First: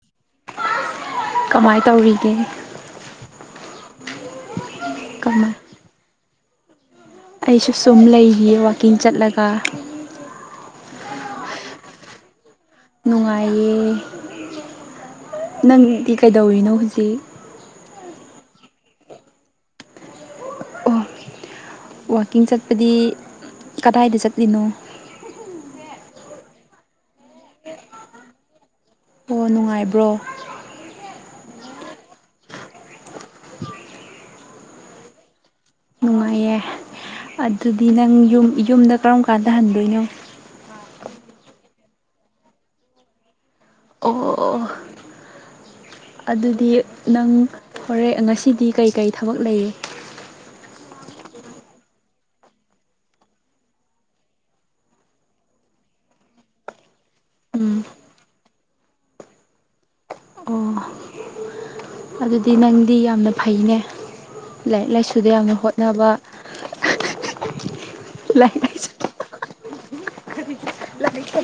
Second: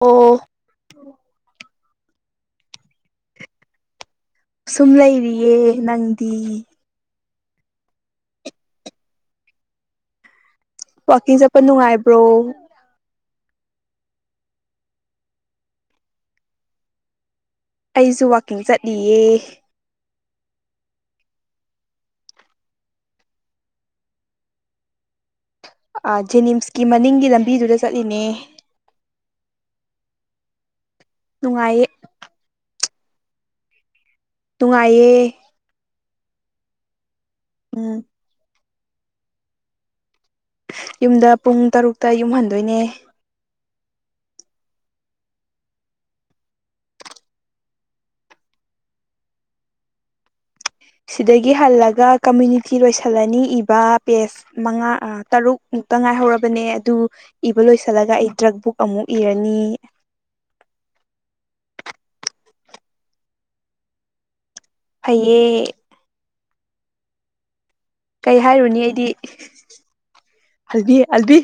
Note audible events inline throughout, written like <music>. ꯑꯣ ꯀꯃꯥꯏ ꯇꯧꯔꯤꯒꯦ ꯁꯨꯝ ꯂꯩꯔꯤꯌꯦ ꯀꯃꯥꯏ ꯅꯪꯗꯤ ꯑꯩꯁꯨ ꯁꯨꯝ ꯂꯩꯔꯤꯌꯦ ꯋꯥꯀꯤꯡ ꯆꯠꯂꯒ ꯋꯥꯀꯤꯡ ꯆꯠꯄ ꯅꯨꯡꯉꯥꯏꯕ꯭ꯔꯣ ꯅꯨꯡꯉꯥꯏꯌꯦ ꯅꯪꯗꯤ ꯀꯩꯗꯧꯔꯤꯅꯣ ꯍꯨꯖꯤꯛ ꯑꯩꯁꯨ ꯋꯥꯛꯀꯤꯡ ꯆꯠꯂꯤꯌꯦ ꯑꯣ ꯋꯥꯀꯤꯡ ꯆꯠꯄꯗꯤ ꯀꯗꯥꯏꯗ ꯆꯠꯂꯤꯅꯣ ꯑ ꯖꯦꯅꯤꯝꯁꯀꯤ ꯃꯅꯤꯡꯒꯤ ꯂꯝꯕꯤꯗꯨꯗ ꯆꯠꯂꯤꯅꯦ ꯑꯣ ꯅꯨꯡꯉꯥꯏꯕ꯭ꯔꯣ ꯅꯨꯡꯉꯥꯏꯌꯦ ꯅꯨꯡꯉꯥꯏꯌꯦ ꯅꯨꯡꯉꯥꯏꯌꯦ ꯑꯗꯨꯗꯤ ꯎꯝ ꯅꯪ ꯌꯨꯝ ꯌꯨꯝꯗ ꯀꯔꯝ ꯀꯥꯟꯗ ꯍꯟꯗꯣꯏꯅꯣ ꯌꯨꯝꯗ ꯄꯨꯡ ꯇꯔꯨꯛꯇ ꯌꯨꯝ ꯍꯟꯗꯣꯏꯅꯦ ꯑꯣ ꯑꯣ ꯑꯗꯨꯗꯤ ꯅꯪ ꯍꯣꯔꯦꯟ ꯉꯁꯤꯗꯤ ꯀꯩꯀꯩ ꯊꯕꯛ ꯂꯩ ꯁꯤꯗꯒꯤ ꯍꯜꯂꯒ ꯀꯝꯃ꯭ꯌꯨꯅꯤꯇꯤ ꯂꯣꯏꯁꯜꯂꯅꯤ ꯏꯕ ꯄꯦꯁ ꯃꯉꯥ ꯑ ꯇꯔꯨꯛ ꯃꯨꯛꯇ ꯉꯥꯏꯍꯧꯔꯕꯅꯦ ꯑꯗꯨ ꯏꯕ ꯎꯝ ꯂꯣꯏꯁꯜꯂꯒ ꯑꯩ ꯗ꯭ꯔꯛ ꯕꯨꯛ ꯑꯃꯨꯛ ꯏꯔꯅꯤ ꯑꯣ ꯑꯗꯨꯗꯤ ꯅꯪꯗꯤ ꯌꯥꯝꯅ ꯐꯩꯅꯦ ꯂꯥꯏꯔꯤꯛ ꯂꯥꯏꯁꯨꯗ ꯌꯥꯝꯅ ꯐꯩꯌꯦ ꯍꯣꯠꯅꯕ ꯀꯩ ꯂꯥꯏꯔꯤꯛ ꯍꯥꯏꯔꯨꯅꯤ ꯂꯥꯏꯁꯨ ꯑꯩꯗꯤ ꯍꯜꯊꯤ ꯑꯜꯗꯤ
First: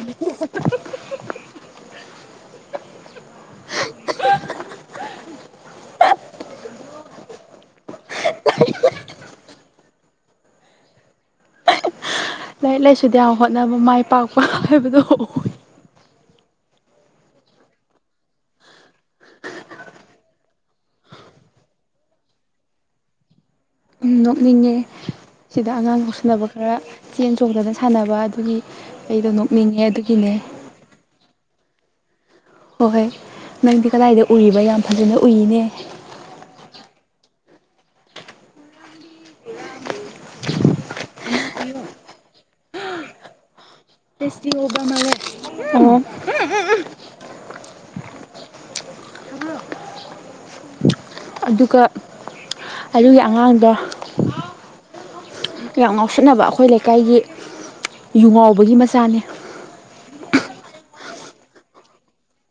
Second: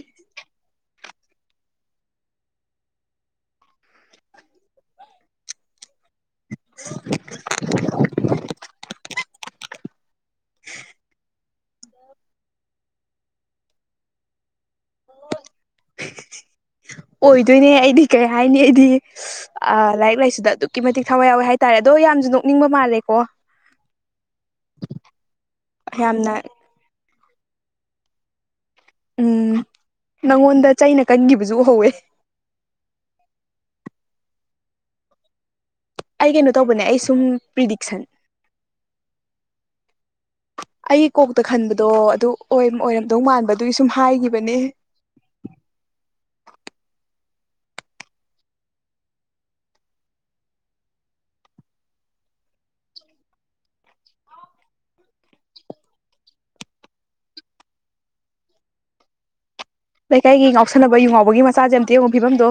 <inaudible> ꯂꯥꯏꯔꯤꯛ ꯂꯥꯏꯁꯨꯗ ꯌꯥꯝ ꯍꯣꯠꯅꯕ ꯃꯥꯏ ꯄꯥꯛꯄ ꯍꯥꯏꯕꯗꯣ ꯑꯣꯏ ꯑꯣꯏꯗꯣꯏꯅꯦ ꯑꯩꯗꯤ ꯀꯩ ꯍꯥꯏꯅꯤ ꯑꯩꯗꯤ ꯑ ꯂꯥꯏꯔꯤꯛ ꯂꯥꯏꯁꯨꯗ ꯑꯗꯨꯛꯀꯤ ꯃꯇꯤꯛ ꯊꯋꯥꯏ ꯌꯥꯎꯋꯦ ꯍꯥꯏꯇꯥꯔꯦ ꯑꯗꯣ ꯌꯥꯝꯖꯨ ꯅꯣꯛꯅꯤꯡꯕ ꯃꯥꯜꯂꯦꯀꯣ ꯎꯝ ꯅꯣꯛꯅꯤꯡꯉꯦ ꯁꯤꯗ ꯑꯉꯥꯡ ꯌꯥꯝꯅ ꯉꯥꯎꯁꯟꯅꯕ ꯈꯔ ꯆꯦꯟ ꯆꯣꯡꯗꯅ ꯁꯥꯟꯅꯕ ꯑꯗꯨꯒꯤ ꯑꯩꯗꯣ ꯎꯝ ꯅꯣꯛꯅꯤꯡꯉꯦ ꯑꯗꯨꯒꯤꯅꯦ ꯅꯪꯉꯣꯟꯗ ꯆꯩꯅ ꯀꯟꯒꯤꯕꯖꯨ ꯎꯍꯧꯋꯦ ꯍꯣꯑꯣꯏ ꯅꯪꯗꯤ ꯀꯗꯥꯏꯗ ꯎꯔꯤꯕ ꯌꯥꯝ ꯐꯖꯅ ꯎꯏꯅꯦ ꯑꯩ ꯀꯩꯅꯣ ꯇꯧꯕꯅꯦ ꯑꯩ ꯁꯨꯝ ꯄ꯭ꯔꯤꯗꯤꯛꯁꯟ ꯑꯩꯒꯤ ꯀꯣꯛꯇ ꯈꯟꯕꯗꯣ ꯑꯗꯨ ꯑꯣꯏꯝ ꯑꯣꯏꯔꯝꯗꯧ ꯃꯥꯟꯕ ꯑꯗꯨꯒꯤ ꯁꯨꯝ ꯍꯥꯏꯒꯤꯕꯅꯦ <unintelligible> <unintelligible> ꯑꯗꯨꯒ ꯑꯗꯨꯒꯤ ꯑꯉꯥꯡꯗꯣ ꯌꯥꯝ ꯉꯥꯎꯁꯤꯟꯅꯕ ꯑꯈꯣꯏ ꯂꯩꯀꯥꯏꯒꯤ ꯌꯨ ꯉꯥꯎꯕꯒꯤ ꯃꯆꯥꯅꯦ ꯂꯩꯀꯥꯏꯒꯤ ꯉꯥꯎꯁꯟꯅꯕ ꯌꯨ ꯉꯥꯎꯕꯒꯤ ꯃꯆꯥꯖꯦ ꯑꯝꯇ ꯌꯦꯉꯉꯣ ꯐꯤꯕꯝꯗꯣ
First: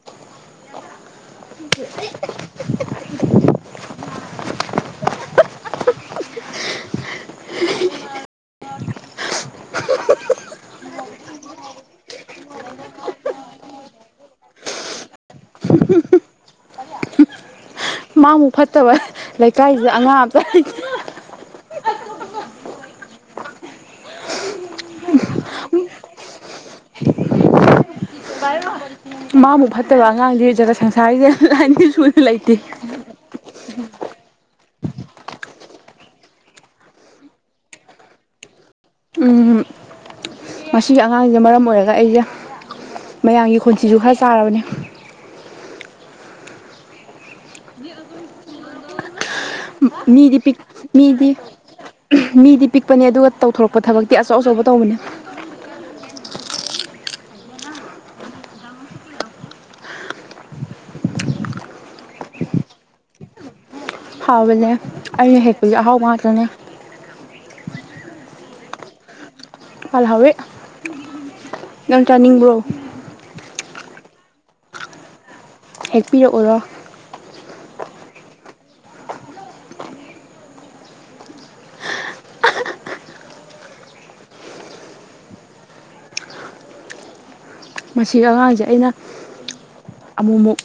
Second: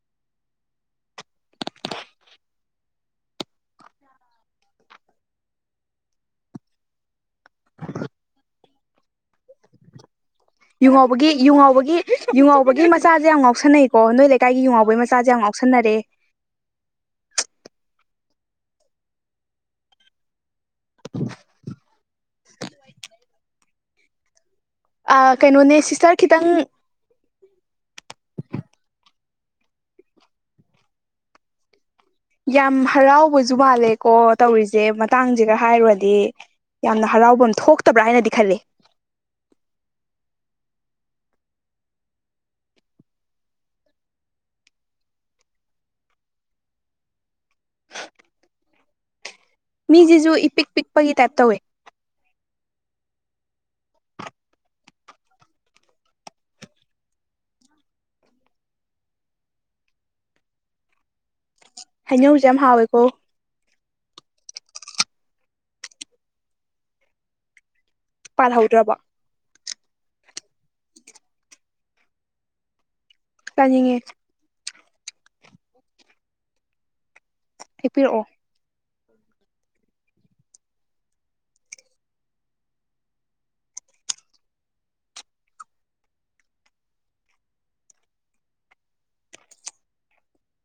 <unintelligible> ꯌꯨꯉꯥꯎꯕꯒꯤ ꯌꯨꯉꯥꯎꯕꯒꯤ ꯌꯨꯉꯥꯎꯕꯒꯤ ꯃꯆꯥꯖꯦ ꯌꯥꯝ ꯉꯥꯎꯁꯟꯅꯩꯀꯣ ꯅꯣꯏ ꯂꯩꯀꯥꯏꯒꯤ ꯌꯨꯉꯥꯎꯕꯩ ꯃꯆꯥꯖꯦ ꯌꯥꯝ ꯉꯥꯎꯁꯟꯅꯔꯦ ꯃꯥꯃꯨꯛ ꯐꯠꯇꯕ ꯂꯩꯀꯥꯏꯖꯤꯗ ꯑꯉꯥꯡ ꯑꯝꯇ ꯂꯩꯇꯦ <inaudible> ꯀꯩꯅꯣꯅꯦ ꯁꯤꯁꯇꯔ ꯈꯤꯇꯪ ꯃꯥꯕꯨ ꯐꯠꯇꯕ ꯑꯉꯥꯡꯗꯤ ꯑꯣꯏꯖꯔ ꯁꯪꯁꯥꯔꯤꯁꯥꯏ ꯌꯥꯝ ꯍꯔꯥꯎꯕꯖ ꯃꯥꯜꯂꯦꯀꯣ ꯇꯧꯔꯤꯁꯦ ꯃꯇꯥꯡꯁꯦꯒ ꯍꯥꯏꯔꯨꯔꯗꯤ ꯌꯥꯝꯅ ꯍꯔꯥꯎꯕ ꯑꯃ ꯊꯣꯛꯇꯕ꯭ꯔꯥ ꯍꯥꯏꯅꯗꯤ ꯈꯜꯂꯤꯦ ꯎꯝ ꯃꯁꯤꯒꯤ ꯑꯉꯥꯡꯁꯤꯅ ꯃꯔꯝ ꯑꯣꯏꯔꯒ ꯑꯩꯁꯦ ꯃꯌꯥꯝꯒꯤ ꯈꯣꯟꯁꯤꯁꯨ ꯈꯔ ꯆꯥꯔꯕꯅꯤ <inaudible> ꯃꯤꯁꯤꯁꯨ ꯃꯤꯗꯤ ꯄꯤꯛ ꯏꯄꯤꯤꯛ ꯄꯤꯛꯄꯒꯤ ꯇꯥꯏꯞ ꯃꯤꯗꯤ ꯇꯧꯋꯦ ꯃꯤꯗꯤ ꯄꯤꯛꯄꯅꯦ ꯑꯗꯨꯒ ꯇꯧꯊꯣꯔꯛꯄ ꯊꯕꯛꯇꯤ ꯑꯆꯧ ꯑꯆꯧꯕ ꯇꯧꯕꯅꯦ ꯍꯩꯅꯧꯁꯦ ꯌꯥꯝ ꯍꯥꯎꯋꯦꯀꯣ ꯍꯥꯎꯕꯅꯦ ꯑꯩꯅ ꯍꯦꯛꯄꯁꯦ ꯑꯍꯥꯎꯕ ꯉꯥꯛꯇꯅꯦ ꯄꯥꯍꯧꯗ꯭ꯔꯔꯕꯣ ꯄꯥꯜꯍꯥꯎꯋꯦ ꯅꯪ ꯆꯥꯅꯤꯡꯕ꯭ꯔꯣ ꯆꯥꯅꯤꯡꯉꯦ ꯍꯦꯛꯄꯤꯔꯛꯎꯔꯣ ꯍꯥꯏ ꯄꯔꯛꯑꯣ ꯃꯁꯤ ꯑꯉꯥꯡꯁꯦ ꯑꯩꯅ ꯑꯃꯨꯛꯃꯨꯛ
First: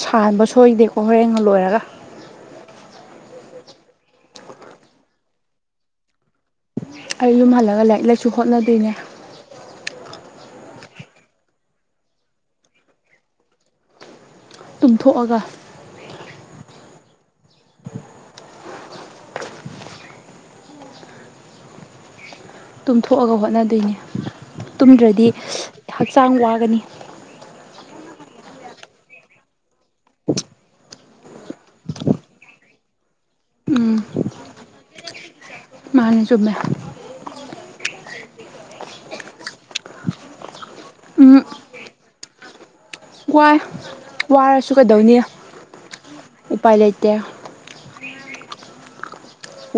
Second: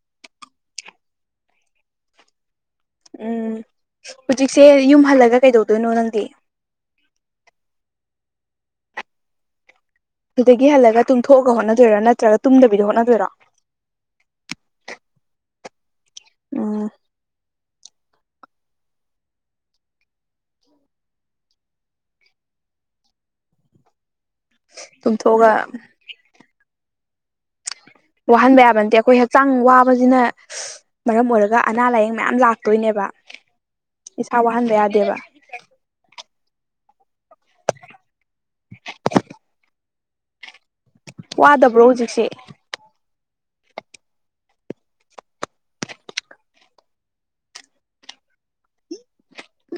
ꯁꯥꯟꯕ ꯁꯣꯏꯗꯦꯀꯣ ꯍꯣꯔꯦꯟ ꯂꯣꯏꯔꯒ ꯎꯝ ꯍꯧꯖꯤꯛꯁꯦ ꯌꯨꯝ ꯍꯜꯂꯒ ꯀꯩꯗꯧꯗꯣꯏꯅꯣ ꯅꯪꯗꯤ ꯑꯩ ꯌꯨꯝ ꯍꯜꯂꯒ ꯂꯥꯏꯔꯤꯛ ꯂꯥꯏꯁꯨ ꯍꯣꯠꯅꯗꯣꯏꯅꯦ ꯑꯗꯨꯗꯒꯤ ꯍꯜꯂꯒ ꯇꯨꯝꯊꯣꯛꯒ ꯍꯣꯠꯅꯗꯣꯏꯔꯣ ꯅꯠꯇ꯭ꯔꯒ ꯇꯨꯝꯗꯕꯤꯗ ꯍꯣꯠꯅꯗꯣꯏꯔꯣ ꯇꯨꯝꯊꯣꯛꯑꯒ ꯎꯝ ꯇꯨꯝꯊꯣꯛꯑꯒ ꯍꯣꯠꯅꯗꯣꯏꯅꯤ ꯇꯨꯝꯗ꯭ꯔꯗꯤ ꯇꯨꯝꯊꯣꯛꯑꯒ ꯍꯛꯆꯥꯡ ꯋꯥꯒꯅꯤ ꯋꯥꯍꯟꯕ ꯌꯥꯕ ꯅꯠꯇꯦ ꯑꯩꯈꯣꯏ ꯍꯛꯆꯥꯡ ꯋꯥꯕꯁꯤꯅ ꯃꯔꯝ ꯑꯣꯏꯔꯒ ꯑꯅꯥ ꯂꯥꯏꯌꯦꯡ ꯃꯌꯥꯝ ꯂꯥꯛꯇꯣꯏꯅꯦꯕ ꯎꯝ ꯏꯁꯥ ꯋꯥꯍꯟꯕ ꯌꯥꯗꯦꯕ ꯀꯅꯤ ꯆꯨꯝꯃꯦ ꯎꯝ ꯋꯥꯗꯕ꯭ꯔꯣ ꯍꯧꯖꯤꯛꯁꯦ ꯋꯥꯏ ꯋꯥꯔꯁꯨ ꯀꯩꯗꯧꯅꯤ ꯎꯄꯥꯏ ꯂꯩꯇꯦ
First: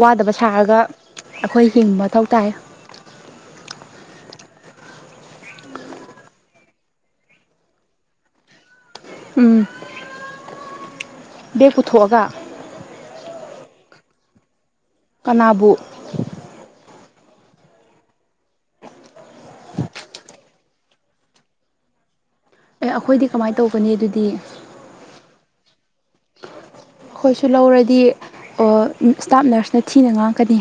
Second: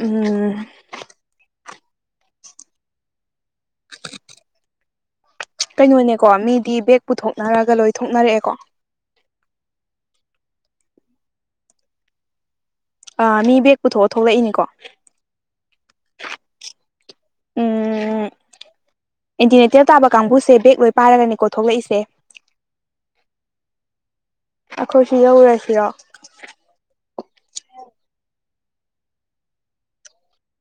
ꯋꯥꯗꯕ ꯎꯝ ꯁꯥꯔꯒ ꯑꯩꯈꯣꯏ ꯍꯤꯡꯕ ꯃꯊꯧ ꯇꯥꯏ ꯀꯩꯅꯣꯅꯦꯀꯣ ꯃꯤꯗꯤ ꯕꯦꯛ ꯄꯨꯊꯣꯛꯅꯔꯒ ꯂꯣꯏ ꯊꯣꯛꯅꯔꯛꯑꯦꯀꯣ ꯎꯝ ꯦꯛ ꯄꯨꯊꯣꯛꯑꯒ ꯃꯤ ꯕꯦꯛ ꯄꯨꯊꯣꯛꯑ ꯊꯣꯛꯂꯛꯏꯅꯤꯀꯣ ꯀꯅꯥꯕꯨ ꯎꯝ ꯑꯦꯟꯇꯤꯅꯦꯇꯔ ꯇꯥꯕ ꯀꯥꯡꯕꯨꯁꯦ ꯕꯦꯛ ꯂꯣꯏ ꯄꯥꯏꯔꯒꯅꯤꯀꯣ ꯊꯣꯛꯂꯛꯏꯁꯦ ꯑꯦ ꯑꯩꯈꯣꯏꯗꯤ ꯀꯃꯥꯏꯅ ꯇꯧꯕꯅꯤ ꯑꯗꯨꯗꯤ ꯑꯩꯈꯣꯏꯁꯨ ꯌꯧꯔꯁꯤꯔꯣ ꯑꯩꯈꯣꯏꯁꯨ ꯂꯧꯔꯗꯤ ꯏꯁ꯭ꯇꯥꯞ ꯅꯔꯁꯅ ꯊꯤꯅ ꯉꯥꯡꯀꯅꯤ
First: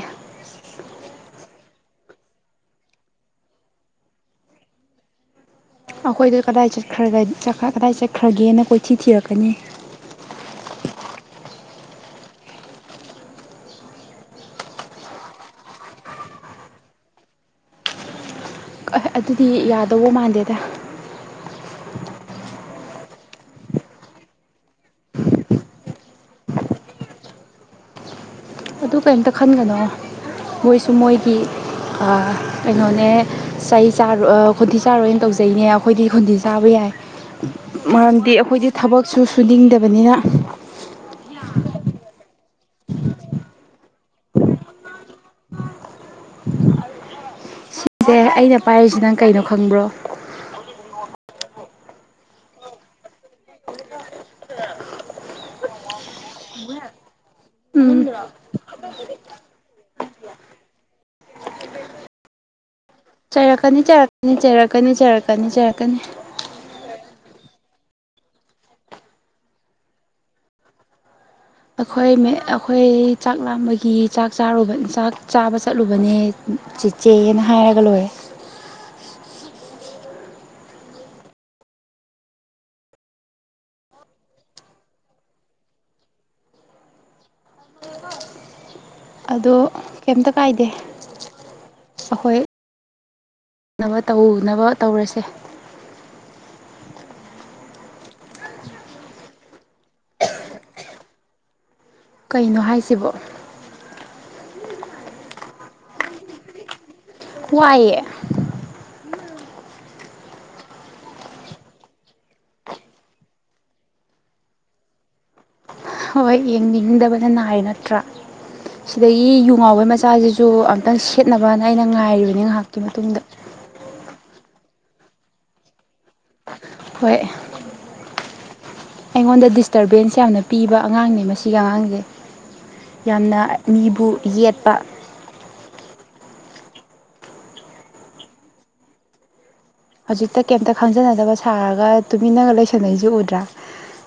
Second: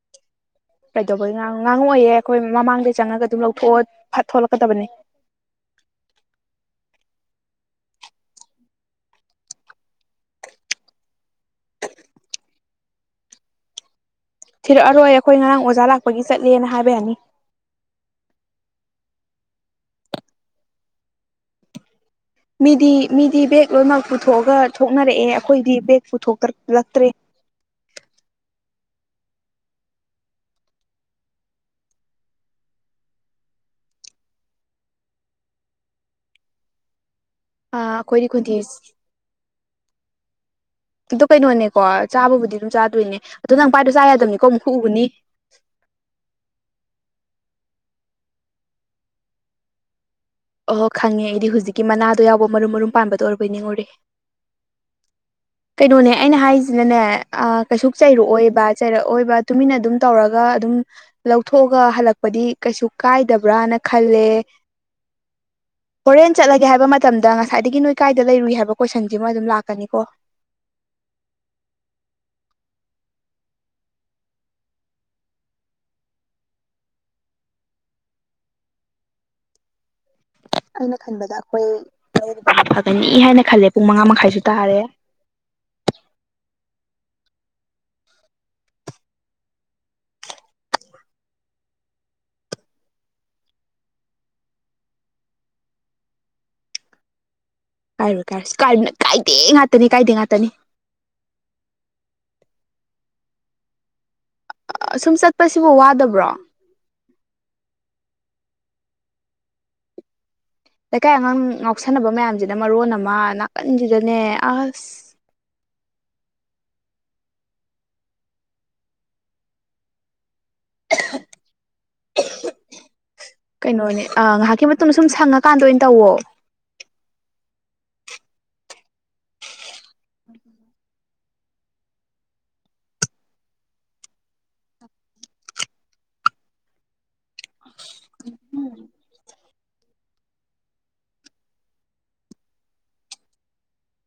ꯀꯩꯗꯧꯕꯩ ꯉꯥꯡꯉꯏꯌꯦ ꯑꯩꯈꯣꯏ ꯃꯃꯥꯡꯗꯩ ꯆꯪꯉꯒ ꯑꯗꯨꯝ ꯂꯧꯊꯣꯛꯑꯣ ꯐꯠ ꯊꯣꯛꯣꯂꯛꯀꯗꯕꯅꯤ ꯑꯩꯈꯣꯏꯗ ꯀꯗꯥꯏ ꯀꯗꯥꯏ ꯆꯠꯈ꯭ꯔꯒꯦꯅ ꯀꯣꯏꯊꯤ ꯊꯤꯔꯛꯀꯅꯤ ꯊꯤꯔꯛꯑꯔꯣꯏ ꯑꯩꯈꯣꯏ ꯉꯔꯥꯡ ꯑꯣꯖꯥ ꯂꯥꯛꯄꯒꯤ ꯆꯠꯂꯦꯅ ꯍꯥꯏꯕ ꯌꯥꯅꯤ ꯍ ꯑꯗꯨꯗꯤ ꯌꯥꯗꯧꯕ ꯃꯥꯟꯗꯦꯗ ꯃꯤꯗꯤ ꯃꯤꯗꯤ ꯕꯦꯒ ꯂꯣꯏꯅꯃꯛ ꯄꯨꯊꯣꯛꯑꯒ ꯊꯣꯛꯅꯔꯛꯑꯦ ꯑꯩꯈꯣꯏꯗꯤ ꯕꯦꯒ ꯄꯨꯊꯣꯛꯇꯂꯛꯇ꯭ꯔꯦ ꯑꯗꯨ ꯀꯔꯤꯝꯇ ꯈꯟꯒꯅꯣ ꯃꯣꯏꯁꯨ ꯃꯣꯏꯒꯤ ꯀꯩꯅꯣꯅꯦ ꯆꯍꯤ ꯆꯥꯔ ꯈꯨꯣꯟꯗꯤ ꯆꯥꯔꯣꯏꯅ ꯇꯧꯖꯩꯅꯦ ꯑꯩꯈꯣꯏꯗꯤꯗꯤ ꯆꯥꯕ ꯌꯥꯏ ꯑ ꯃꯔꯝꯗꯤ ꯈꯣꯟꯊꯤ ꯑꯩꯈꯣꯏꯗꯤ ꯊꯕꯛꯁꯨ ꯁꯨꯅꯤꯡꯗꯕꯅꯤꯅ ꯑꯗꯨ ꯀꯩꯅꯣꯅꯦꯀꯣ ꯆꯥꯕꯕꯨꯗꯤ ꯑꯗꯨꯝ ꯆꯥꯗꯣꯏꯅꯦ ꯑꯣ ꯅꯪ ꯄꯥꯏꯗꯣ ꯆꯥ ꯌꯥꯗꯕꯅꯤꯀꯣ ꯑꯃꯨꯛ ꯈꯨ ꯎꯕꯅꯤ ꯑꯦ ꯑꯩꯅ ꯄꯥꯏꯔꯤꯁꯤ ꯅꯪ ꯀꯩꯅꯣ ꯈꯪꯕ꯭ꯔꯣ ꯑꯍꯣ ꯈꯪꯉꯦ ꯑꯩꯗꯤ ꯍꯧꯖꯤꯛꯀꯤ ꯃꯅꯥꯗꯣ ꯌꯥꯎꯕ ꯃꯔꯨꯝ ꯃꯔꯨꯝ ꯄꯥꯟꯕꯗꯣ ꯑꯣꯏꯔꯕ ꯅꯤꯡꯉꯨꯔꯦ ꯀꯩꯅꯣꯅꯦ ꯑꯩꯅ ꯍꯥꯏꯁꯤꯅꯅꯦ ꯀꯩꯁꯨ ꯎꯝ ꯆꯩꯔꯛꯑꯣꯏꯕ ꯆꯩꯔꯛꯑꯣꯏꯕ ꯇꯨꯃꯤꯟꯅ ꯑꯗꯨꯝ ꯇꯧꯔꯒ ꯑꯗꯨꯝ ꯂꯧꯊꯣꯛꯑꯒ ꯍꯜꯂꯛꯄꯗꯤ ꯀꯩꯁꯨ ꯀꯥꯏꯗꯕ꯭ꯔꯥꯅ ꯈꯜꯂꯦ ꯀꯟꯅꯖꯔꯛꯀꯅꯤꯖꯔꯛꯀꯅꯤ ꯇ꯭ꯔꯦꯟ ꯆꯠꯂꯒꯦ ꯍꯥꯏꯕ ꯃꯇꯝꯗ ꯉꯁꯥꯏꯗꯒꯤ ꯅꯣꯏ ꯀꯥꯏꯗ ꯂꯩꯔꯨꯏ ꯍꯥꯏꯕ ꯀꯣꯏꯁꯟꯁꯤꯃ ꯑꯗꯨꯝ ꯂꯥꯛꯀꯅꯤ ꯀꯣ ꯑꯩꯈꯣꯏ ꯑꯩꯈꯣꯏ ꯆꯥꯛ ꯂꯥꯡꯝꯕꯒꯤ ꯆꯥꯛ ꯆꯥꯔꯨꯕ ꯆꯥꯛ ꯆꯥꯕ ꯆꯠꯂꯨꯕꯅꯦ ꯆꯤꯆꯦꯑꯅ ꯍꯥꯏꯔꯒ ꯂꯣꯏꯔꯦ ꯑꯩꯅ ꯈꯟꯕꯗ ꯑꯩꯈꯣꯏ ꯂꯩꯗꯤ ꯐꯒꯅꯤ ꯍꯥꯏꯅ ꯈꯜꯂꯦ ꯄꯨꯡ ꯃꯉꯥ ꯃꯈꯥꯏꯁꯨ ꯇꯥꯔꯦ ꯑꯗꯣ ꯀꯩꯝꯇ ꯀꯥꯏꯗꯦ ꯑꯩꯈꯣꯏꯅꯕ ꯇꯧꯅꯕ ꯇꯧꯔꯁꯦ ꯀꯥꯏꯔꯣꯏ ꯀꯥꯏꯔꯣꯏꯁꯤ ꯀꯥꯏꯔꯤꯕꯅꯤꯅ ꯀꯥꯏꯗꯦ ꯉꯥꯛꯇꯅꯤ ꯀꯥꯏꯗꯦ ꯉꯥꯛꯇꯅꯤ ꯀꯩꯅꯣ ꯍꯥꯏꯁꯤꯕꯣ ꯁꯨꯝ ꯆꯠꯄꯁꯤꯕꯨ ꯋꯥꯗꯕ꯭ꯔꯣ ꯋꯥꯋꯥꯏꯌꯦ ꯂꯩꯀꯥꯏ ꯑꯉꯥꯡ ꯉꯥꯎꯁꯟꯅꯕ ꯃꯌꯥꯝꯁꯤꯅ ꯃꯔꯣꯟ ꯑꯃ ꯅꯥꯀꯟꯁꯤꯗꯅꯦ ꯑꯁ ꯍꯣꯏ ꯌꯦꯡꯅꯤꯡꯗꯕꯅ ꯅꯥꯏ ꯅꯠꯇ꯭ꯔꯥ ꯁꯤꯗꯒꯤ ꯌꯨ ꯉꯥꯎꯕꯩ ꯃꯆꯥꯁꯤꯁꯨ ꯑꯝꯇꯪ ꯁꯦꯠꯅꯕꯅ ꯑꯩꯅ ꯉꯥꯏꯔꯤꯕꯅꯦ ꯉꯥꯏꯍꯥꯛꯀꯤ ꯃꯇꯨꯡꯗ ꯀꯩꯅꯣꯅꯦ ꯉꯥꯏꯍꯥꯛꯀꯤ ꯃꯇꯨꯡꯗ ꯁꯨꯝ ꯁꯪꯉꯀꯥꯟꯗ ꯑꯣꯏꯅ ꯇꯧꯋꯣ ꯍꯣꯏ ꯑꯩꯉꯣꯟꯗ ꯗꯤꯁꯇꯔꯕꯦꯟꯁ ꯌꯥꯝꯅ ꯄꯤꯕ ꯑꯉꯥꯡꯅꯦ ꯃꯁꯤꯒꯤ ꯑꯉꯥꯡꯁꯦ ꯌꯥꯝꯅ ꯃꯤꯕꯨ ꯌꯦꯠꯄ ꯍꯧꯖꯤꯛꯇ ꯀꯩꯝꯇ ꯈꯪꯖꯅꯗꯕ ꯁꯥꯔꯒ ꯇꯨꯃꯤꯟꯅꯒ ꯂꯩꯁꯟꯅꯩꯁꯤ ꯎꯗ꯭ꯔꯥ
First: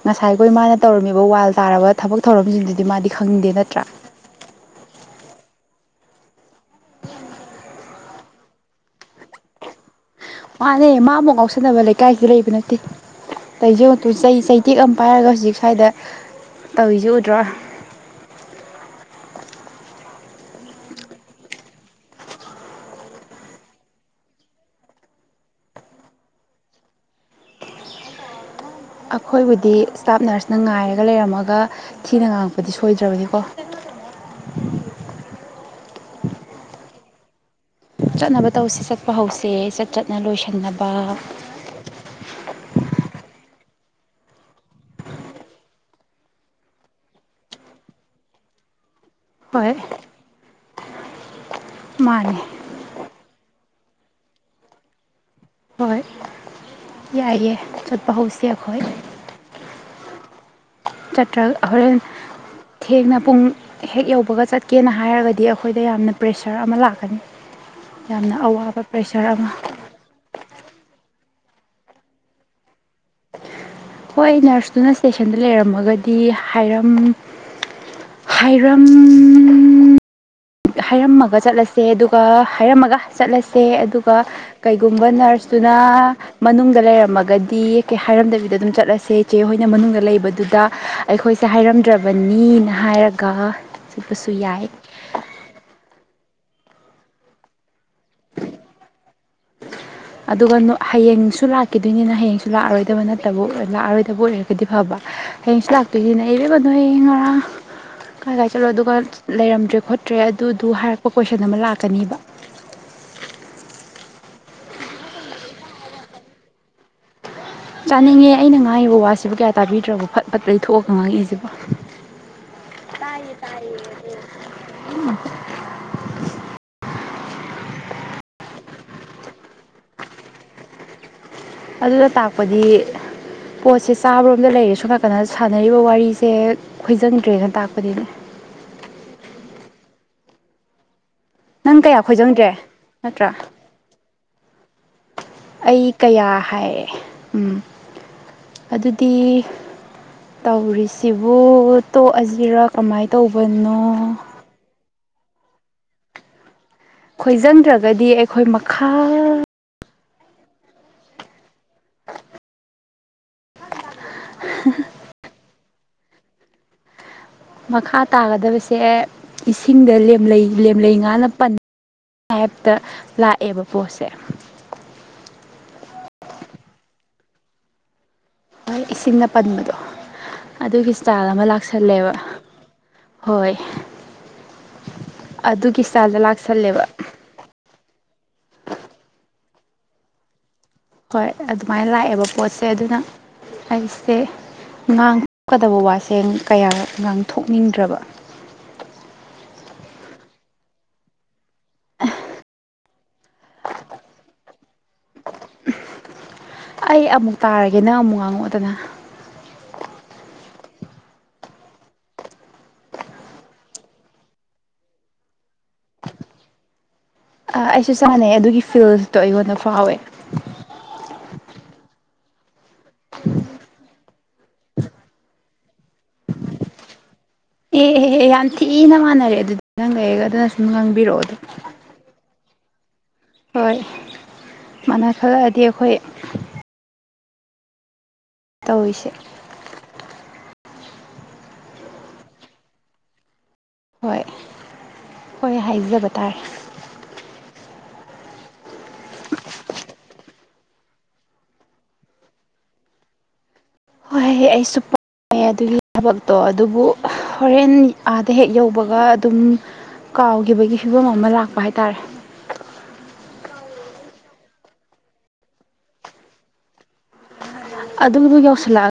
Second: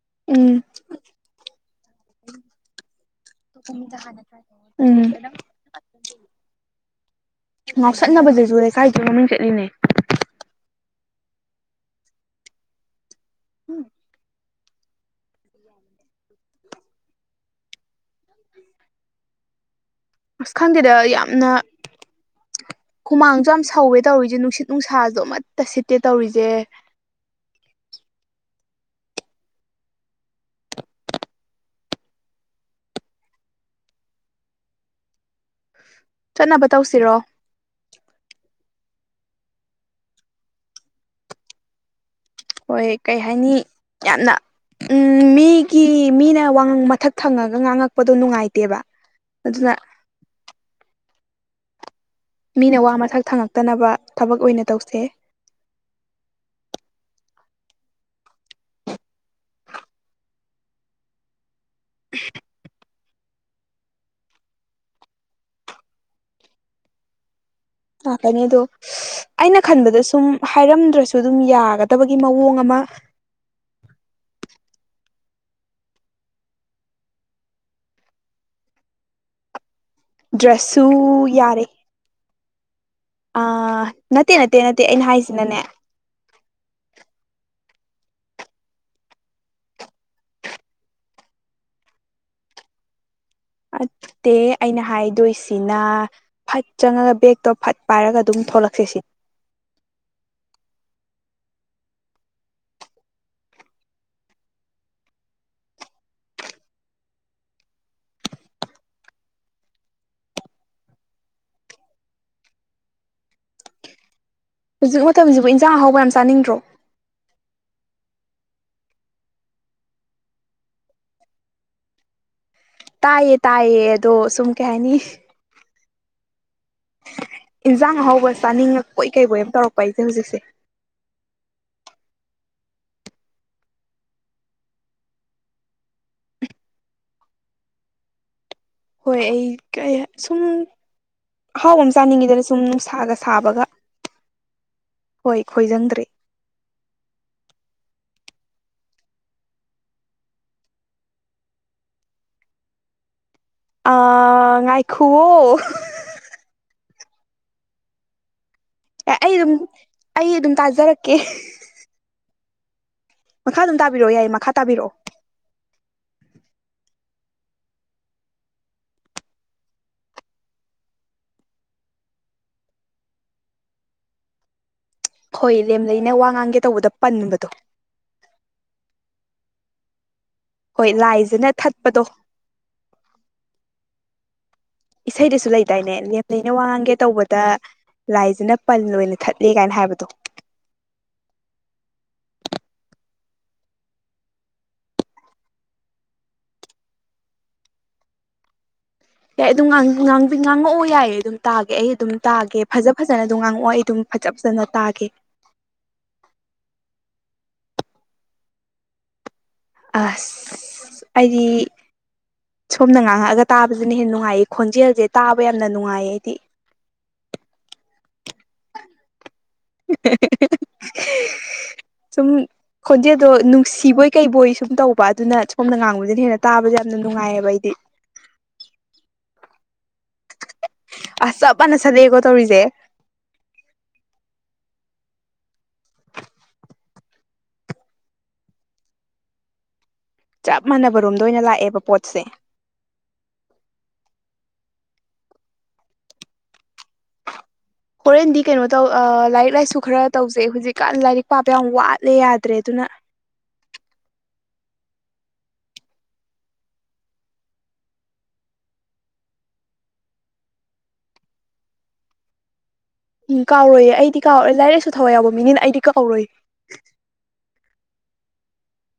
ꯉꯁꯥꯏꯈꯣꯏ ꯎꯝ ꯃꯥꯅ ꯇꯧꯔꯝꯃꯤꯕ ꯋꯥꯜ ꯇꯥꯔꯕ ꯊꯕꯛ ꯊꯧꯔꯝꯁꯤꯡꯁꯤꯗꯤ ꯃꯥꯗꯤ ꯈꯪꯗꯦ ꯅꯠꯇ꯭ꯔꯥ ꯀ ꯍꯥꯏꯗ ꯉꯥꯎꯁꯟꯅꯅꯕꯗꯁꯨ ꯂꯩꯀꯥꯏꯁꯨ ꯃꯃꯤꯡ ꯆꯠꯂꯤꯅꯦ ꯃꯥꯅꯦ ꯃꯥ ꯑꯃꯨꯛ ꯉꯥꯎꯁꯟꯅꯕ ꯂꯩꯀꯥꯏꯁꯨ ꯂꯩꯕ ꯅꯠꯇꯦ ꯇꯖꯦꯡꯇꯨ ꯆꯩ ꯆꯩ ꯇꯦꯛ ꯑꯃ ꯄꯥꯏꯔꯒ ꯍꯧꯖꯤꯛ ꯁ꯭ꯋꯥꯏꯗ ꯇꯧꯔꯤꯁꯦ ꯎꯗ꯭ꯔꯣ ꯑꯁ ꯈꯪꯗꯦ ꯗ ꯌꯥꯝꯅ ꯍꯨꯃꯥꯡꯁꯨ ꯌꯥꯝ ꯁꯧꯋꯦ ꯇꯧꯔꯤꯁꯦ ꯅꯨꯡꯁꯤꯠ ꯅꯨꯡꯁꯥꯁꯨ ꯑꯃꯠꯇ ꯁꯤꯠꯇꯦ ꯇꯧꯔꯤꯁꯦ ꯑꯩꯈꯣꯏꯕꯨꯗꯤ ꯏꯁꯇꯥꯞ ꯅꯔꯁꯅ ꯉꯥꯏꯔꯒ ꯂꯩꯔꯝꯃꯒ ꯊꯤꯅ ꯉꯥꯡꯉꯛꯄꯗꯤ ꯁꯣꯏꯗ꯭ꯔꯕꯅꯤꯀꯣ ꯆꯠꯅꯕ ꯇꯧꯁꯤꯔꯣ ꯆꯠꯅꯕ ꯇꯧꯁꯤ ꯆꯠꯄ ꯍꯧꯁꯦ ꯆꯠ ꯆꯠꯅ ꯂꯣꯏꯁꯟꯅꯕ ꯍꯣꯏ ꯀꯩ ꯍꯥꯏꯅꯤ ꯌꯥꯝꯅ ꯎꯝ ꯃꯤꯒꯤ ꯃꯤꯅ ꯋꯥꯉꯪ ꯃꯊꯛ ꯊꯪꯉꯒ ꯉꯥꯡꯉꯛꯄꯗꯣ ꯅꯨꯡꯉꯥꯏꯇꯦꯕ ꯑꯗꯨ ꯅ ꯍꯣꯏ ꯃꯥꯅꯤ ꯃꯤꯅ ꯋꯥ ꯃꯊꯛ ꯊꯪꯉꯛꯇꯅꯕ ꯊꯕꯛ ꯑꯣꯏꯅ ꯇꯧꯁꯦ ꯍꯣꯏ ꯌꯥꯏꯑ ꯆꯠꯄ ꯍꯧꯁꯤ ꯑꯩꯈꯣꯏ ꯆꯠꯇ꯭ꯔꯒ ꯍꯣꯔꯦꯟ ꯊꯦꯡꯅ ꯄꯨꯡ ꯍꯦꯛ ꯌꯧꯕꯒ ꯆꯠꯀꯦꯅ ꯍꯥꯏꯔꯒꯗꯤ ꯑꯩꯈꯣꯏꯗ ꯌꯥꯝꯅ ꯄ꯭ꯔꯦꯁꯔ ꯑꯃ ꯂꯥꯛꯀꯅꯤ ꯂꯥꯛꯀꯅꯤ ꯌꯥꯝꯅ ꯑꯗꯣ ꯑꯋꯥꯕ ꯄ꯭ꯔꯦꯁꯔ ꯑꯃ ꯑꯩꯅ ꯈꯟꯕꯗ ꯁꯨꯝ ꯍꯥꯏꯔꯝꯗ꯭ꯔꯁꯨ ꯑꯗꯨꯝ ꯌꯥꯒꯗꯕꯒꯤ ꯃꯑꯣꯡ ꯑꯃ ꯍꯣꯏ ꯅꯔꯁꯇꯨꯅ ꯏꯁꯇꯦꯁꯟꯗ ꯂꯩꯔꯝꯃꯒꯗꯤ ꯍꯥꯏꯔꯝ ꯍꯥꯏꯔꯝ ꯗ꯭ꯔꯁꯁꯨ ꯍꯥꯏꯔꯝꯃꯒ ꯌꯥꯔꯦ ꯆꯠꯂꯁꯦ ꯑꯗꯨꯒ ꯍꯥꯏꯔꯝꯃꯒ ꯑ ꯆꯠꯂꯁꯦ ꯑꯗꯨꯒ ꯅꯠꯇꯦ ꯅꯠꯇꯦ ꯅꯠꯇꯦ ꯑꯩꯅ ꯀꯩꯒꯨꯝꯕ ꯍꯥꯏꯁꯤꯅꯅꯦ ꯅꯔꯁꯇꯨꯅ ꯃꯅꯨꯡꯗ ꯂꯩꯔꯝꯃꯒꯗꯤ ꯀꯩ ꯍꯥꯏꯔꯝꯗꯕꯤꯗ ꯑꯗꯨꯝ ꯆꯠꯂꯁꯦ ꯏꯆꯦ ꯍꯣꯏꯅ ꯃꯅꯨꯡꯗ ꯂꯩꯕꯗꯨꯗ ꯑꯩꯈꯣꯏꯁꯦ ꯍꯥꯏꯔꯝꯗ꯭ꯔꯕꯅꯤꯅ ꯍꯥꯏꯔꯒ ꯆꯠꯄꯁꯨ ꯑꯠꯇꯦ ꯌꯥꯏ ꯑꯩꯅ ꯍꯥꯏꯗꯣꯏꯁꯤꯅ ꯐꯠ ꯆꯪꯉꯒ ꯕꯦꯛꯇꯣ ꯐꯠ ꯄꯥꯏꯔꯒ ꯑꯗꯨꯝ ꯊꯣꯛꯂꯛꯁꯦ ꯁꯤ ꯑꯗꯨꯒ ꯍꯌꯦꯡꯁꯨ ꯂꯥꯛꯈꯤꯗꯣꯏꯅꯤꯅ ꯍꯌꯦꯡꯁꯨ ꯂꯥꯛꯑꯔꯣꯏꯗꯕ ꯅꯠꯇꯕꯕꯨ ꯂꯥꯛꯑꯔꯣꯏꯗꯕꯨ ꯑꯣꯏꯔ ꯀꯗꯤ ꯐꯕ ꯍꯌꯦꯡ ꯁꯤ ꯂꯥꯛꯇꯣꯏꯁꯤꯅꯦ ꯏꯔꯦꯝꯕꯗꯣ ꯍꯌꯦꯡ ꯉꯔꯥꯡ ꯀꯥꯏ ꯀꯥꯏ ꯆꯠꯂꯣ ꯑꯗꯨꯒ ꯂꯩꯔꯝꯗ꯭ꯔꯦ ꯈꯣꯠꯇ꯭ꯔꯦ ꯑꯗꯨꯗꯨ ꯍꯥꯏꯔꯛꯄ ꯀꯣꯏꯁꯟ ꯑꯃ ꯂꯥꯛꯀꯅꯦꯕ ꯍꯧꯖꯤꯛ ꯃꯇꯝꯁꯤꯕꯨ ꯏꯟꯖꯥꯡ ꯑꯍꯥꯎꯕ ꯌꯥꯝ ꯆꯥꯅꯤꯡꯗ꯭ꯔꯣ ꯆꯥꯅꯤꯡꯉꯦ ꯑꯩꯅ ꯉꯥꯡꯉꯤꯕ ꯋꯥꯁꯤꯕꯨ ꯀꯌꯥ ꯇꯥꯕꯤꯗ꯭ꯔꯕꯣ ꯐꯠ ꯐꯠ ꯂꯩꯊ ꯊꯣꯛꯑꯒ ꯉꯥꯡꯉꯛꯏꯁꯤꯕꯣ ꯇꯥꯏꯌꯦ ꯇꯥꯏꯌꯦ ꯑꯗꯣ ꯁꯨꯝ ꯀꯩ ꯍꯥꯏꯅꯤ ꯏꯟꯁꯥꯡ ꯑꯍꯥꯎꯧꯕ ꯆꯥꯅꯤꯡꯉꯛꯄꯣꯏ ꯀꯩꯕꯣꯏ ꯑ ꯑꯃ ꯇꯧꯔꯛꯄ ꯑꯩꯁꯦ ꯍꯧꯖꯤꯛꯁꯦ ꯑꯗꯨꯅꯥ ꯇꯥꯛꯄꯗꯤ ꯄꯣꯠꯁꯦ ꯆꯥꯕꯔꯣꯝꯗ ꯂꯩꯔꯦ ꯁꯣꯝ ꯅꯥꯀꯟꯗ ꯁꯥꯟꯅꯔꯤꯕ ꯋꯥꯔꯤꯁꯦ ꯈꯣꯏꯖꯟꯗ꯭ꯔꯦꯅ ꯇꯥꯛꯄꯗꯤꯅꯦ ꯍꯣꯏ ꯑꯩ ꯁꯨꯝ ꯑꯍꯥꯎ ꯅꯪ ꯑꯃ ꯀꯌꯥ ꯆꯥꯅꯤꯡꯉꯤꯗꯅ ꯈꯣꯏꯖꯪꯗ꯭ꯔꯦ ꯁꯨꯝ ꯅꯨꯡꯁꯥꯒ ꯅꯠꯇ꯭ꯔꯥ ꯁꯥꯕꯒ ꯍꯣꯏ ꯑꯩ ꯈꯣꯏꯖꯪꯗ꯭ꯔꯦ ꯀꯌꯥ ꯍꯥꯏꯑ ꯎꯝ ꯑꯗꯨꯗꯤ ꯇꯧꯔꯤꯁꯤꯕꯨ ꯇꯣꯛꯑꯁꯤꯔ ꯀꯃꯥꯏꯅ ꯇꯧꯕꯅꯣ ꯑ ꯉꯥꯏꯈꯣ ꯑꯣ ꯈꯣꯏꯖꯪꯗ꯭ꯔꯒꯗꯤ ꯑꯩꯈꯣꯏ ꯃꯈꯥ ꯑꯦ ꯑꯩ ꯑꯗꯨꯝ ꯑꯩ ꯑꯗꯨꯝ ꯇꯥꯖꯔꯛꯀꯦ ꯃꯈꯥ ꯑꯗꯨꯝ ꯇꯥꯕꯤꯔꯛꯑꯣ ꯌꯥꯏ ꯃꯈꯥ ꯇꯥꯕꯤꯔꯛꯑꯣ ꯃꯈꯥ ꯇꯥꯒꯗꯕꯁꯦ ꯏꯁꯤꯡꯗ ꯂꯦꯝꯂꯩ ꯂꯦꯝꯂꯩ ꯉꯥꯅ ꯄꯟ ꯍꯥꯏꯍꯦꯇ ꯂꯥꯛꯑꯦꯕ ꯄꯣꯠꯁꯦ ꯍꯣꯏ ꯂꯦꯝ ꯂꯩꯩꯅ ꯋꯥ ꯉꯥꯡꯒꯦ ꯇꯧꯕꯗ ꯄꯟꯕꯗꯣ ꯍꯣꯏ ꯏꯁꯤꯡꯅ ꯄꯟꯕꯗꯣ ꯑꯗꯨꯒꯤ ꯍꯣꯏ ꯏꯁꯇꯥꯏꯜ ꯑꯃ ꯂꯥꯏꯖꯅ ꯊꯠꯄꯗꯣ ꯂꯥꯛꯁꯜꯂꯦꯕ ꯍꯣꯏ ꯏꯁꯩꯗꯁꯨ ꯑꯗꯨꯒꯤ ꯂꯩꯗꯥꯏꯅꯦ ꯂꯦꯝ ꯏꯁꯇꯥꯏꯜꯗ ꯂꯩꯩꯅ ꯂꯥꯛꯁꯜꯂꯦꯕ ꯋꯥꯡꯒꯦ ꯇꯧꯕꯗ ꯂꯥꯏꯁꯤꯅ ꯄꯟ ꯑꯣꯏꯅ ꯊꯠꯂꯦ ꯀꯥꯏꯅ ꯍꯥꯏꯕꯗꯣ ꯍꯣꯏ ꯑꯗꯨꯃꯥꯏꯅ ꯂꯥꯛꯑꯦꯕ ꯄꯣꯠꯁꯦ ꯑꯗꯨꯅ ꯑꯩꯁꯦ ꯉꯥꯡꯊꯣꯛꯀꯗꯕ ꯋꯥꯁꯦ ꯀꯌꯥ ꯉꯥꯡꯊꯣꯛꯅꯤꯡꯗ꯭ꯔꯕ ꯌꯥꯏ ꯑꯗꯨꯝ ꯉꯥꯡꯉꯛꯑꯣ ꯌꯥꯏꯌꯦ ꯑꯗꯨꯝ ꯇꯥꯒꯦ ꯑꯩ ꯑꯗꯨꯝ ꯇꯥꯒꯦ ꯐꯖ ꯐꯖꯅ ꯑꯗꯨꯝ ꯉꯥꯡꯉꯛꯑꯣ ꯑꯩ ꯑꯗꯨꯝ ꯐꯖ ꯐꯖꯅ ꯇꯥꯒꯦ ꯑꯩ ꯑꯃꯨꯛ ꯇꯥꯔꯒꯦ ꯅꯪ ꯑꯃꯨꯛ ꯉꯥꯡꯉꯛꯑꯣꯗꯅ ꯑ ꯍꯥꯏꯗꯤ ꯁꯣꯝꯅ ꯉꯥꯡꯉꯛꯑꯒ ꯇꯥꯕꯁꯤꯅ ꯍꯦꯟꯅ ꯅꯨꯡꯉꯥꯏꯌꯦ ꯈꯣꯟꯖꯦꯜꯁꯦ ꯇꯥꯕ ꯌꯥꯝꯅ ꯅꯨꯡꯉꯥꯏꯌꯦ ꯍꯥꯏꯗꯤ ꯑꯩꯁꯨ ꯆꯥꯅꯩ ꯑꯗꯨꯒꯤ ꯐꯤꯜꯇꯣ ꯑꯩꯉꯣꯟꯗ ꯐꯥꯎꯋꯦ ꯁꯨꯝ ꯈꯣꯟꯖꯦꯜꯗꯣ ꯅꯨꯡꯁꯤꯕꯣꯏ ꯀꯩꯕꯣꯏ ꯁꯨꯝ ꯇꯧꯕ ꯑꯗꯨꯅ ꯁꯣꯝꯅ ꯉꯥꯡꯕꯗꯅ ꯍꯦꯟꯅ ꯇꯥꯕꯁꯦ ꯌꯥꯝꯅ ꯅꯨꯡꯉꯥꯏꯌꯦꯕ ꯑꯩ ꯑꯦꯍꯦꯦ ꯌꯥꯝ ꯊꯤꯅ ꯃꯥꯟꯅꯔꯦ ꯑꯗꯨꯗꯤ ꯅꯪ ꯂꯩꯩꯑꯒ ꯑꯗꯨꯅ ꯁꯨꯝ ꯉꯥꯡꯕꯤꯔꯛꯑꯣ ꯑꯗꯨꯣ ꯆꯄꯥꯥꯟ ꯅꯁꯗꯦꯀꯣ ꯇꯧꯔꯤꯁꯦ ꯍꯣꯏ ꯃꯅꯥ ꯈꯜꯂꯛꯑꯗꯤ ꯑꯩꯈꯣꯏ ꯇꯧꯔꯤꯁꯦ ꯆꯞ ꯃꯥꯟꯅꯕ ꯔꯣꯝꯗ ꯑꯣꯏꯅ ꯂꯥꯛꯑꯦꯕ ꯄꯣꯠꯁꯦ ꯍꯣꯏ ꯍꯣꯏ ꯍꯥꯏꯖꯕ ꯇꯥꯔꯦ ꯍꯣꯔꯦꯟꯗꯤ ꯀꯩꯅꯣ ꯇꯧ ꯂꯥꯏꯔꯤꯛ ꯂꯥꯏꯁꯨ ꯈꯔ ꯇꯧꯖꯩ ꯍꯧꯖꯤꯛꯀꯥꯟ ꯂꯥꯏꯔꯤꯛ ꯄꯥꯕ ꯌꯥꯝ ꯋꯥꯠꯂꯦ ꯌꯥꯗ꯭ꯔꯦ ꯑꯗꯨꯅ ꯍꯣꯏ ꯍꯣꯏ ꯍꯦ ꯑꯩꯁꯨ ꯄ ꯑꯗꯨꯒꯤ ꯊꯕꯛꯇꯣ ꯑꯗꯨꯕꯨ ꯍꯣꯔꯦꯟ ꯑꯥꯗ ꯍꯦꯛ ꯌꯧꯕꯒ ꯑꯗꯨꯝ ꯀꯥꯎꯈꯤꯕꯒꯤ ꯐꯤꯕꯝ ꯑꯃ ꯂꯥꯛꯄ ꯍꯥꯏꯇꯥꯔꯦ ꯎꯝ ꯀꯥꯎꯔꯣꯏꯌꯦꯦ ꯑꯩꯗꯤ ꯀꯥꯎꯔꯣꯏꯦ ꯂꯥꯏꯔꯤꯛ ꯂꯥꯏꯁꯨ ꯊꯋꯥ ꯌꯥꯎꯕ ꯃꯤꯅꯤꯅ ꯑꯩꯗꯤ ꯀꯥꯎꯔꯣꯏꯌꯦ ꯑꯗꯨꯕꯨ ꯌꯧꯁꯤꯜꯂꯛꯑꯒ